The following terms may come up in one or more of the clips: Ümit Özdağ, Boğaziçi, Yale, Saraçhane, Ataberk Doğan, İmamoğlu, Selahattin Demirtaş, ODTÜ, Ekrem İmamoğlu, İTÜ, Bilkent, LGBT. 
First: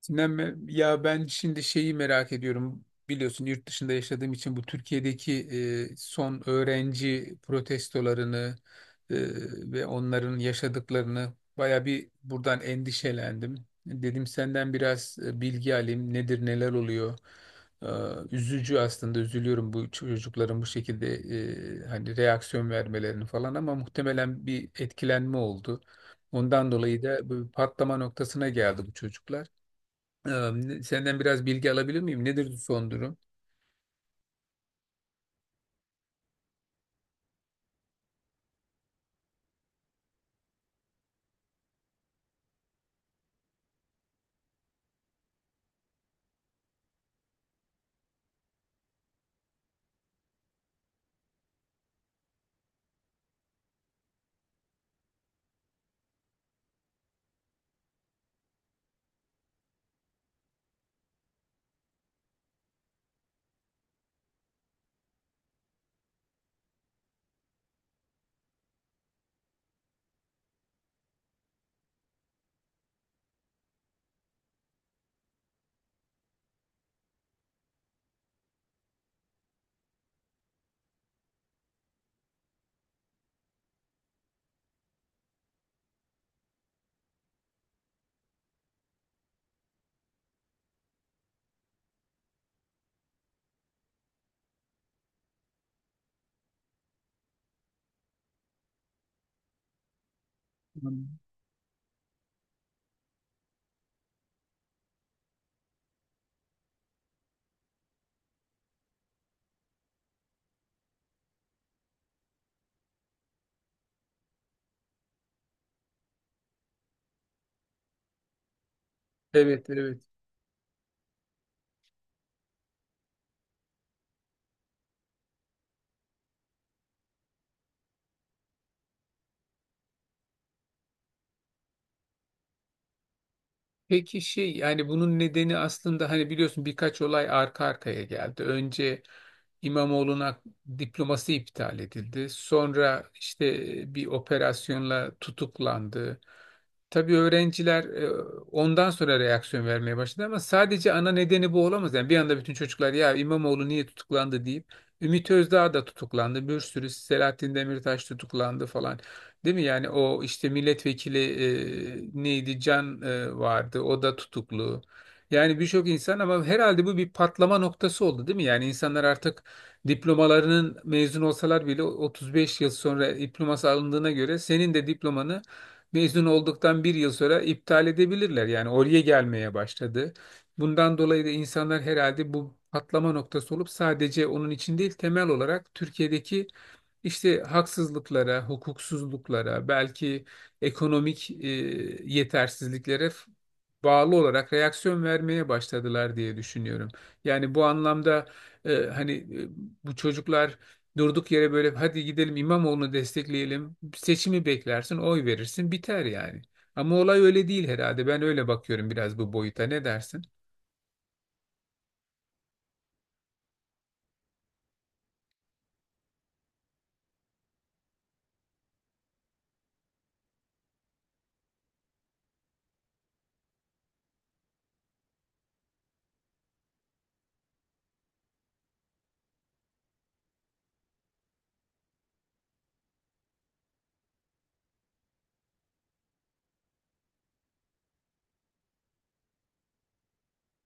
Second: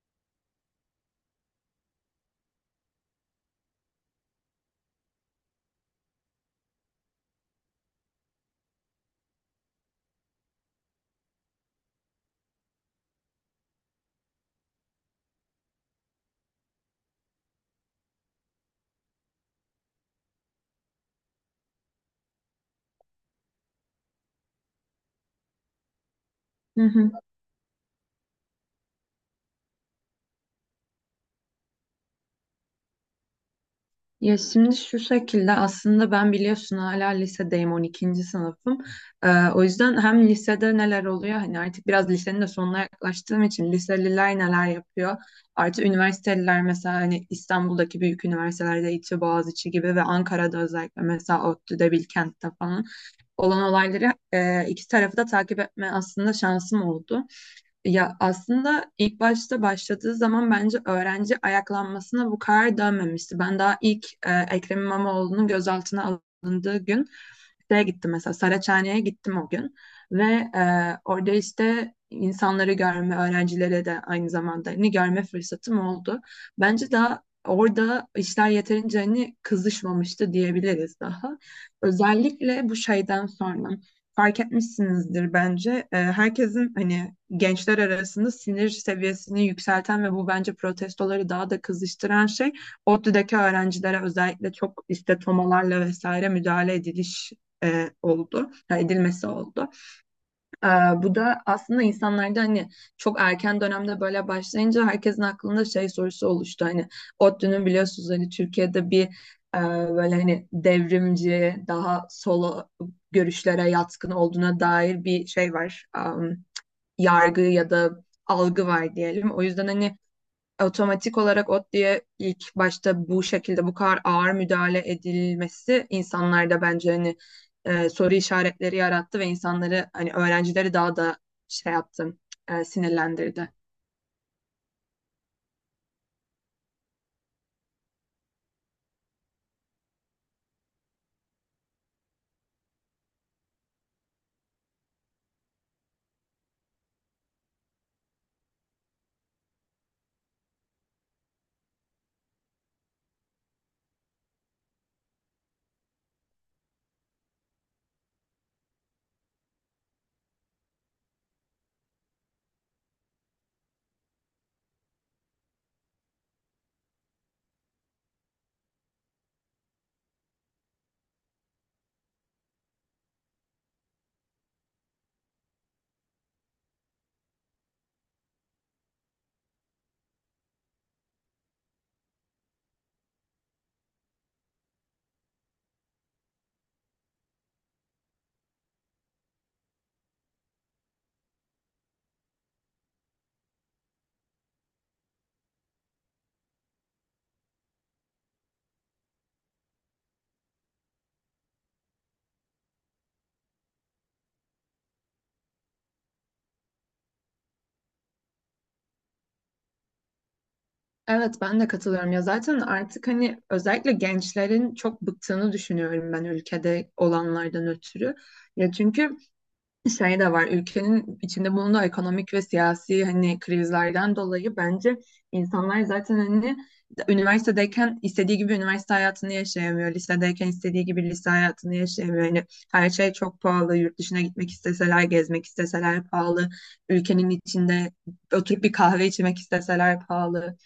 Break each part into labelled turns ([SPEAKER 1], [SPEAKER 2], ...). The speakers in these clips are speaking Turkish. [SPEAKER 1] Sinem, ya ben şimdi şeyi merak ediyorum. Biliyorsun yurt dışında yaşadığım için bu Türkiye'deki son öğrenci protestolarını e, ve onların yaşadıklarını baya bir buradan endişelendim. Dedim senden biraz bilgi alayım. Nedir, neler oluyor? E, üzücü aslında, üzülüyorum bu çocukların bu şekilde hani reaksiyon vermelerini falan, ama muhtemelen bir etkilenme oldu. Ondan
[SPEAKER 2] Hı
[SPEAKER 1] dolayı
[SPEAKER 2] hı.
[SPEAKER 1] da bu patlama noktasına geldi bu çocuklar. Senden biraz bilgi alabilir miyim? Nedir son durum?
[SPEAKER 2] Ya şimdi şu şekilde aslında ben biliyorsun hala lisedeyim 12. sınıfım. Ee, O yüzden hem lisede neler oluyor hani artık biraz lisenin de sonuna yaklaştığım için liseliler neler yapıyor. Artı üniversiteliler mesela hani İstanbul'daki büyük üniversitelerde İTÜ, Boğaziçi gibi ve Ankara'da özellikle mesela ODTÜ'de, Bilkent'te falan olan olayları iki tarafı da takip etme aslında şansım oldu. Ya aslında ilk başta başladığı zaman bence öğrenci ayaklanmasına bu kadar dönmemişti. Ben daha ilk Ekrem İmamoğlu'nun gözaltına alındığı gün şeye gittim mesela Saraçhane'ye gittim o gün ve orada işte insanları görme, öğrencilere de aynı zamanda hani görme fırsatım oldu. Bence daha orada işler yeterince hani kızışmamıştı diyebiliriz daha. Özellikle bu şeyden sonra fark etmişsinizdir bence. Herkesin hani gençler arasında sinir seviyesini yükselten ve bu bence protestoları daha da kızıştıran şey ODTÜ'deki öğrencilere özellikle çok işte tomalarla vesaire müdahale e, oldu, edilmesi oldu. Ee,
[SPEAKER 1] Tamam.
[SPEAKER 2] Bu da aslında insanlarda hani çok erken dönemde böyle başlayınca herkesin aklında şey sorusu oluştu. Hani ODTÜ'nün biliyorsunuz hani Türkiye'de bir e, böyle hani devrimci, daha sol görüşlere yatkın olduğuna dair bir şey var. Yargı ya da algı var diyelim. O yüzden
[SPEAKER 1] Evet,
[SPEAKER 2] hani
[SPEAKER 1] evet.
[SPEAKER 2] otomatik olarak ODTÜ'ye ilk başta bu şekilde bu kadar ağır müdahale edilmesi insanlarda bence hani soru işaretleri yarattı ve insanları hani öğrencileri daha da şey yaptı, sinirlendirdi.
[SPEAKER 1] Peki şey, yani bunun nedeni aslında hani biliyorsun birkaç olay arka arkaya geldi. Önce İmamoğlu'na diploması iptal edildi. Sonra işte bir operasyonla tutuklandı. Tabii öğrenciler ondan sonra reaksiyon vermeye başladı ama sadece ana nedeni bu olamaz. Yani bir anda bütün çocuklar ya İmamoğlu niye tutuklandı deyip Ümit Özdağ da tutuklandı. Bir sürü Selahattin Demirtaş tutuklandı falan. Değil mi? Yani o işte milletvekili, neydi Can vardı. O da tutuklu. Yani birçok insan, ama herhalde bu bir patlama noktası oldu değil mi? Yani insanlar artık diplomalarının, mezun olsalar bile 35 yıl sonra diploması alındığına göre senin de diplomanı mezun olduktan bir yıl sonra iptal edebilirler. Yani oraya gelmeye başladı. Bundan dolayı da insanlar herhalde bu patlama noktası olup sadece onun için değil, temel olarak Türkiye'deki işte haksızlıklara, hukuksuzluklara, belki ekonomik yetersizliklere bağlı olarak reaksiyon vermeye başladılar diye düşünüyorum. Yani bu anlamda hani bu çocuklar durduk yere böyle hadi gidelim İmamoğlu'nu destekleyelim, seçimi beklersin, oy verirsin, biter yani. Ama olay öyle değil herhalde. Ben öyle bakıyorum biraz bu boyuta. Ne dersin?
[SPEAKER 2] Evet, ben de katılıyorum ya zaten artık hani özellikle gençlerin çok bıktığını düşünüyorum ben ülkede olanlardan ötürü. Ya çünkü şey de var ülkenin içinde bulunduğu ekonomik ve siyasi hani krizlerden dolayı bence insanlar zaten hani üniversitedeyken istediği gibi üniversite hayatını yaşayamıyor. Lisedeyken istediği gibi lise hayatını yaşayamıyor. Yani her şey çok pahalı. Yurt dışına gitmek isteseler, gezmek isteseler pahalı. Ülkenin içinde oturup bir kahve içmek isteseler pahalı.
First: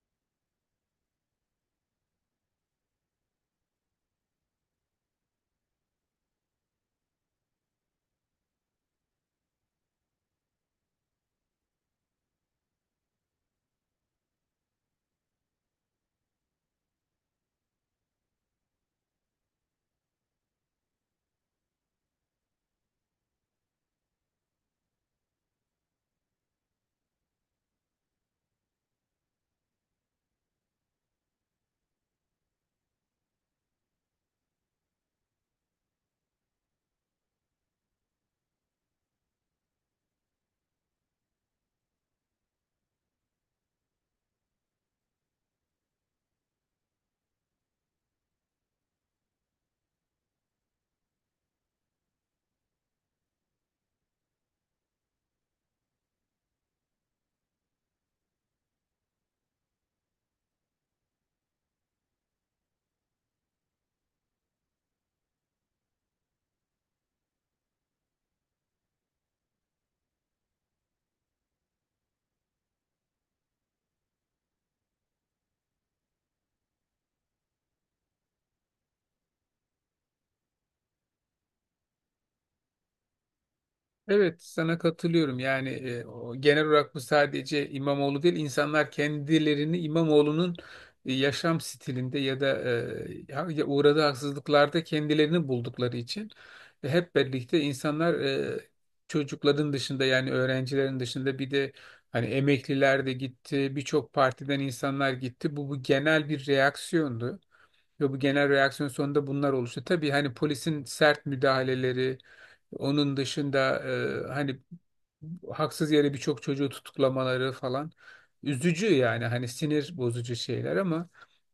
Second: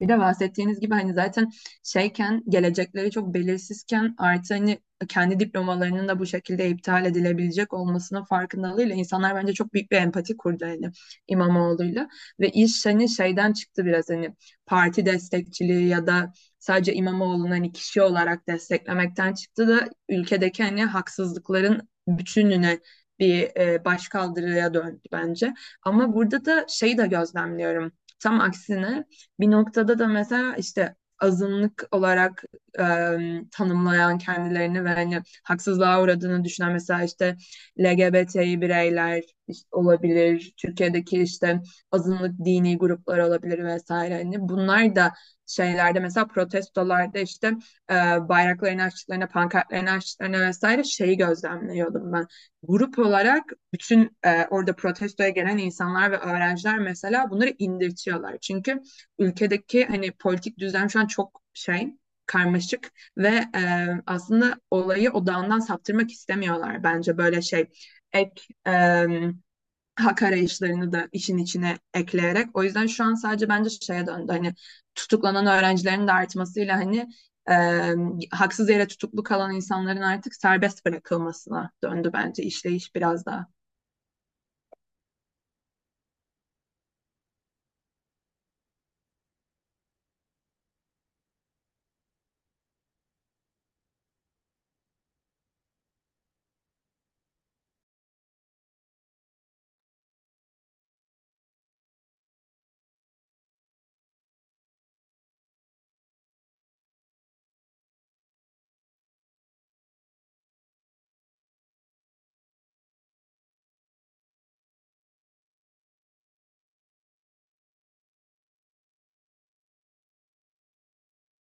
[SPEAKER 2] Bir de bahsettiğiniz gibi hani zaten şeyken gelecekleri çok belirsizken artı hani kendi diplomalarının da bu şekilde iptal edilebilecek olmasının farkındalığıyla insanlar bence çok büyük bir empati kurdu hani İmamoğlu'yla ve iş hani şeyden çıktı biraz hani parti destekçiliği ya da sadece İmamoğlu'nu hani kişi olarak desteklemekten çıktı da ülkedeki hani haksızlıkların bütününe bir başkaldırıya döndü bence. Ama burada da şeyi de gözlemliyorum. Tam aksine bir noktada da mesela işte azınlık olarak e, tanımlayan kendilerini ve hani haksızlığa uğradığını düşünen mesela işte LGBT'yi bireyler işte olabilir, Türkiye'deki işte azınlık dini gruplar olabilir vesaire. Hani bunlar da şeylerde mesela protestolarda işte e, bayraklarını açtıklarına, pankartlarını açtıklarına vesaire şeyi gözlemliyordum ben. Grup olarak bütün orada protestoya gelen insanlar ve öğrenciler mesela bunları indirtiyorlar. Çünkü ülkedeki hani politik düzen şu an çok şey karmaşık ve aslında olayı odağından saptırmak istemiyorlar bence böyle şey ek e, hak arayışlarını da işin içine ekleyerek. O yüzden şu an sadece bence şeye döndü. Hani tutuklanan öğrencilerin de artmasıyla hani haksız yere tutuklu kalan insanların artık serbest bırakılmasına döndü bence işleyiş biraz daha.
[SPEAKER 1] Evet, sana katılıyorum. Yani o, genel olarak bu sadece İmamoğlu değil, insanlar kendilerini İmamoğlu'nun yaşam stilinde ya da ya uğradığı haksızlıklarda kendilerini buldukları için hep birlikte insanlar, çocukların dışında yani öğrencilerin dışında, bir de hani emekliler de gitti, birçok partiden insanlar gitti. Bu genel bir reaksiyondu. Ve bu genel reaksiyon sonunda bunlar oluştu. Tabii hani polisin sert müdahaleleri, onun dışında hani haksız yere birçok çocuğu tutuklamaları falan üzücü, yani hani sinir bozucu şeyler, ama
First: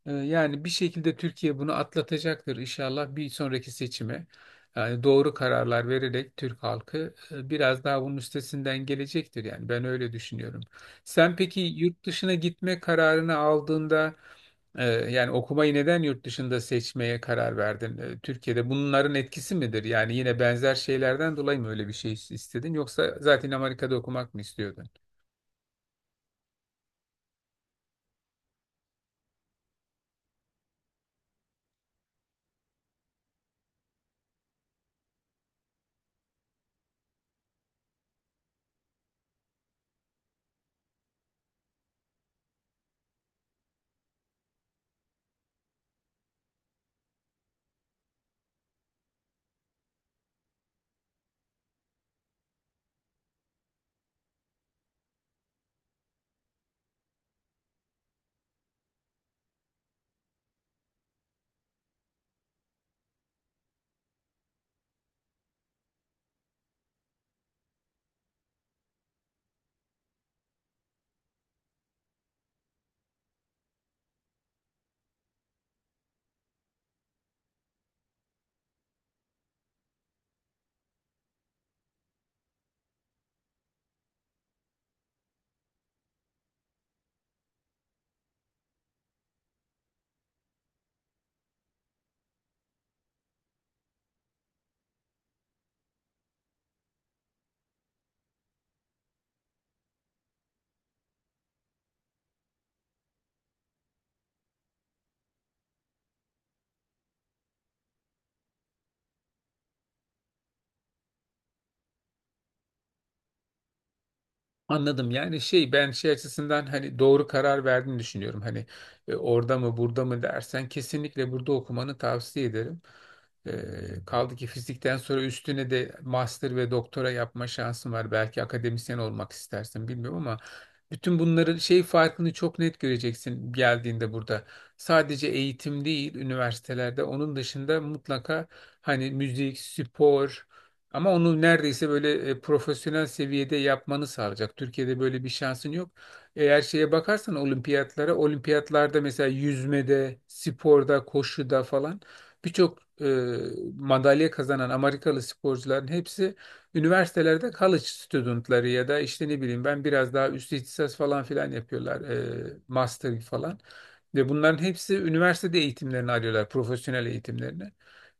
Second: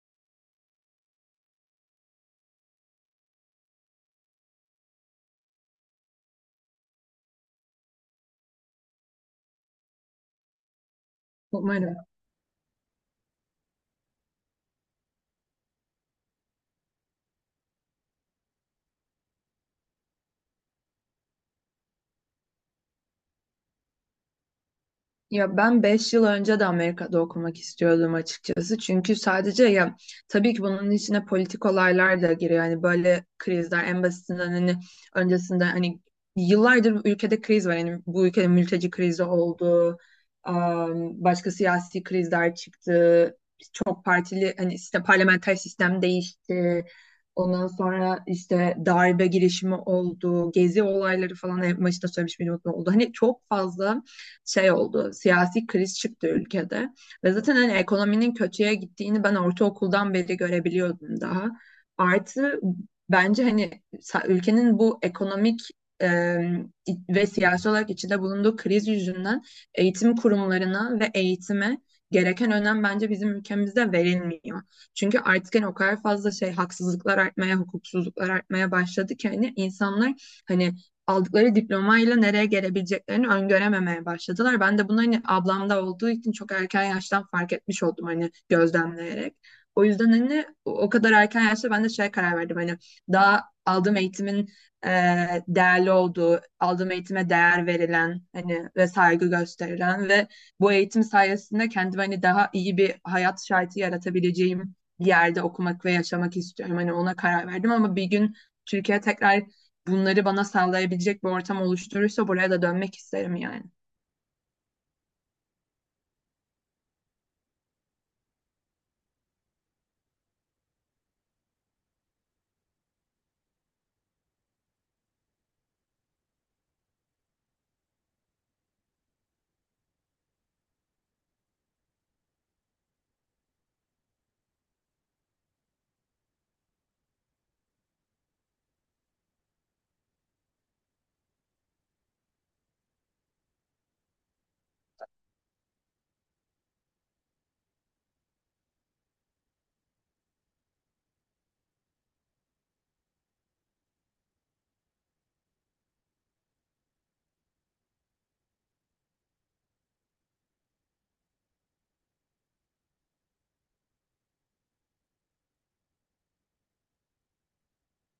[SPEAKER 1] yani bir şekilde Türkiye bunu atlatacaktır inşallah bir sonraki seçime. Yani doğru kararlar vererek Türk halkı biraz daha bunun üstesinden gelecektir, yani ben öyle düşünüyorum. Sen peki
[SPEAKER 2] Umarım.
[SPEAKER 1] yurt dışına gitme kararını aldığında yani okumayı neden yurt dışında seçmeye karar verdin? Türkiye'de bunların etkisi midir? Yani yine benzer şeylerden dolayı mı öyle bir şey istedin? Yoksa zaten Amerika'da okumak mı istiyordun?
[SPEAKER 2] Ya ben 5 yıl önce de Amerika'da okumak istiyordum açıkçası. Çünkü sadece ya tabii ki bunun içine politik olaylar da giriyor. Yani böyle krizler en basitinden hani öncesinde hani yıllardır bu ülkede kriz var. Yani bu ülkede mülteci krizi oldu. Başka siyasi krizler çıktı çok partili hani işte parlamenter sistem değişti. Ondan sonra işte darbe girişimi oldu, gezi olayları falan en başta söylemiş miydim unutma oldu. Hani çok fazla şey oldu, siyasi kriz çıktı ülkede. Ve zaten hani ekonominin kötüye gittiğini ben ortaokuldan beri görebiliyordum daha. Artı bence hani ülkenin bu ekonomik e, ve siyasi olarak içinde bulunduğu kriz yüzünden eğitim kurumlarına ve eğitime gereken önem bence bizim ülkemizde verilmiyor. Çünkü artık hani o kadar fazla şey haksızlıklar artmaya, hukuksuzluklar artmaya başladı ki hani insanlar hani aldıkları diplomayla nereye gelebileceklerini öngörememeye başladılar. Ben de bunu hani ablamda olduğu için çok erken yaştan fark etmiş oldum hani gözlemleyerek. O yüzden hani o kadar erken yaşta ben de şey karar verdim hani daha aldığım eğitimin e, değerli olduğu, aldığım eğitime değer verilen hani ve saygı gösterilen ve bu eğitim sayesinde kendime hani daha iyi bir hayat şartı yaratabileceğim bir yerde okumak ve yaşamak istiyorum. Hani ona karar verdim ama bir gün Türkiye tekrar bunları bana sağlayabilecek bir ortam oluşturursa buraya da dönmek isterim yani.
[SPEAKER 1] Anladım. Yani şey, ben şey açısından hani doğru karar verdiğini düşünüyorum. Hani orada mı burada mı dersen, kesinlikle burada okumanı tavsiye ederim. Kaldı ki fizikten sonra üstüne de master ve doktora yapma şansın var. Belki akademisyen olmak istersin bilmiyorum ama bütün bunların şey farkını çok net göreceksin geldiğinde burada. Sadece eğitim değil, üniversitelerde onun dışında mutlaka hani müzik, spor, ama onu neredeyse böyle profesyonel seviyede yapmanı sağlayacak. Türkiye'de böyle bir şansın yok. Eğer şeye bakarsan olimpiyatlara, olimpiyatlarda mesela yüzmede, sporda, koşuda falan, birçok madalya kazanan Amerikalı sporcuların hepsi üniversitelerde college studentları ya da işte ne bileyim ben biraz daha üst ihtisas falan filan yapıyorlar. E, master falan. Ve bunların hepsi üniversitede eğitimlerini arıyorlar, profesyonel eğitimlerini.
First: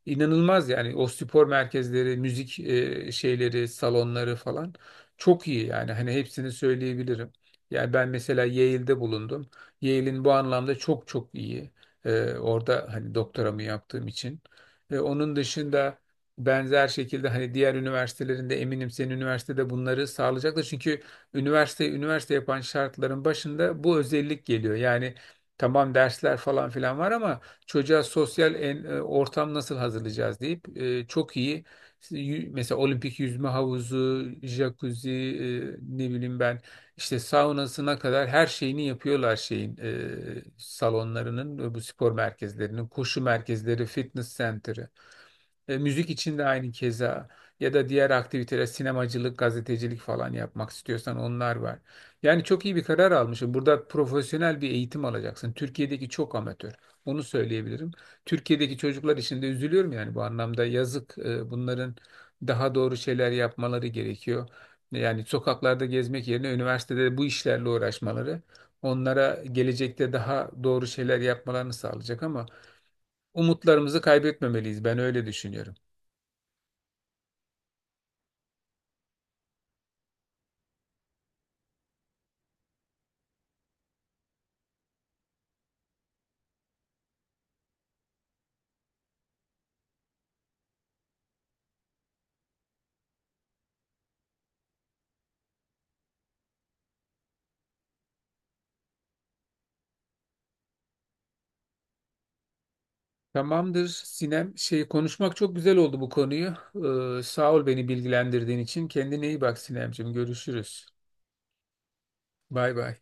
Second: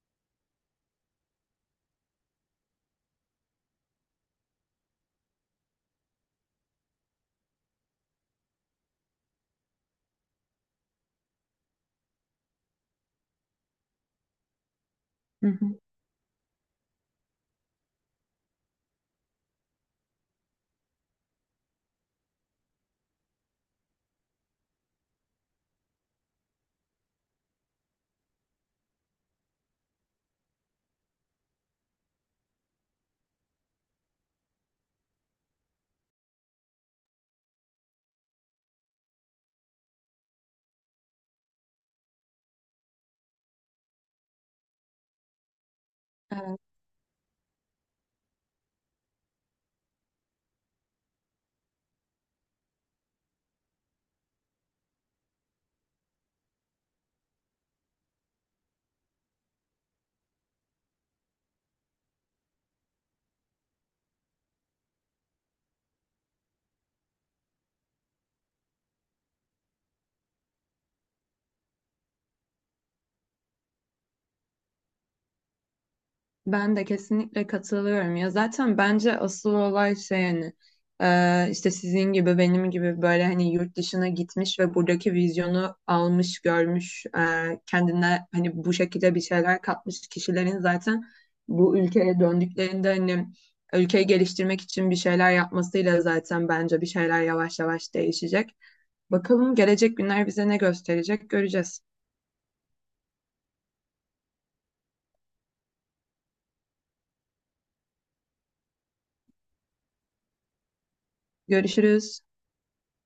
[SPEAKER 1] İnanılmaz yani, o spor merkezleri, müzik şeyleri, salonları falan çok iyi, yani hani hepsini söyleyebilirim. Yani ben mesela Yale'de bulundum. Yale'in bu anlamda çok çok iyi. E, orada hani doktoramı yaptığım için. E, onun
[SPEAKER 2] Hı hı.
[SPEAKER 1] dışında benzer şekilde hani diğer üniversitelerinde, eminim senin üniversitede bunları sağlayacaktır. Çünkü üniversite üniversite yapan şartların başında bu özellik geliyor. Yani tamam dersler falan filan var ama çocuğa sosyal ortam nasıl hazırlayacağız deyip çok iyi işte mesela olimpik yüzme havuzu, jacuzzi, ne bileyim ben işte saunasına kadar her şeyini yapıyorlar şeyin, salonlarının, bu spor merkezlerinin, koşu merkezleri, fitness center'ı. E, müzik için de
[SPEAKER 2] Evet.
[SPEAKER 1] aynı keza, ya da diğer aktiviteler sinemacılık, gazetecilik falan yapmak istiyorsan onlar var. Yani çok iyi bir karar almışım. Burada profesyonel bir eğitim alacaksın. Türkiye'deki çok amatör. Onu söyleyebilirim. Türkiye'deki çocuklar için de üzülüyorum yani bu anlamda, yazık. E, bunların daha doğru şeyler yapmaları gerekiyor. Yani sokaklarda gezmek yerine üniversitede bu işlerle uğraşmaları onlara gelecekte daha doğru şeyler yapmalarını sağlayacak, ama umutlarımızı kaybetmemeliyiz. Ben öyle düşünüyorum.
[SPEAKER 2] Ben de kesinlikle katılıyorum ya zaten bence asıl olay şey hani işte sizin gibi benim gibi böyle hani yurt dışına gitmiş ve buradaki vizyonu almış görmüş kendine hani bu şekilde bir şeyler katmış kişilerin zaten bu ülkeye döndüklerinde hani ülkeyi geliştirmek için bir şeyler yapmasıyla zaten bence bir şeyler yavaş yavaş değişecek. Bakalım gelecek günler bize ne gösterecek göreceğiz.
[SPEAKER 1] Tamamdır Sinem. Şey, konuşmak çok güzel oldu bu konuyu. Sağ ol beni bilgilendirdiğin için. Kendine iyi bak Sinemciğim. Görüşürüz.
[SPEAKER 2] Görüşürüz.
[SPEAKER 1] Bay bay.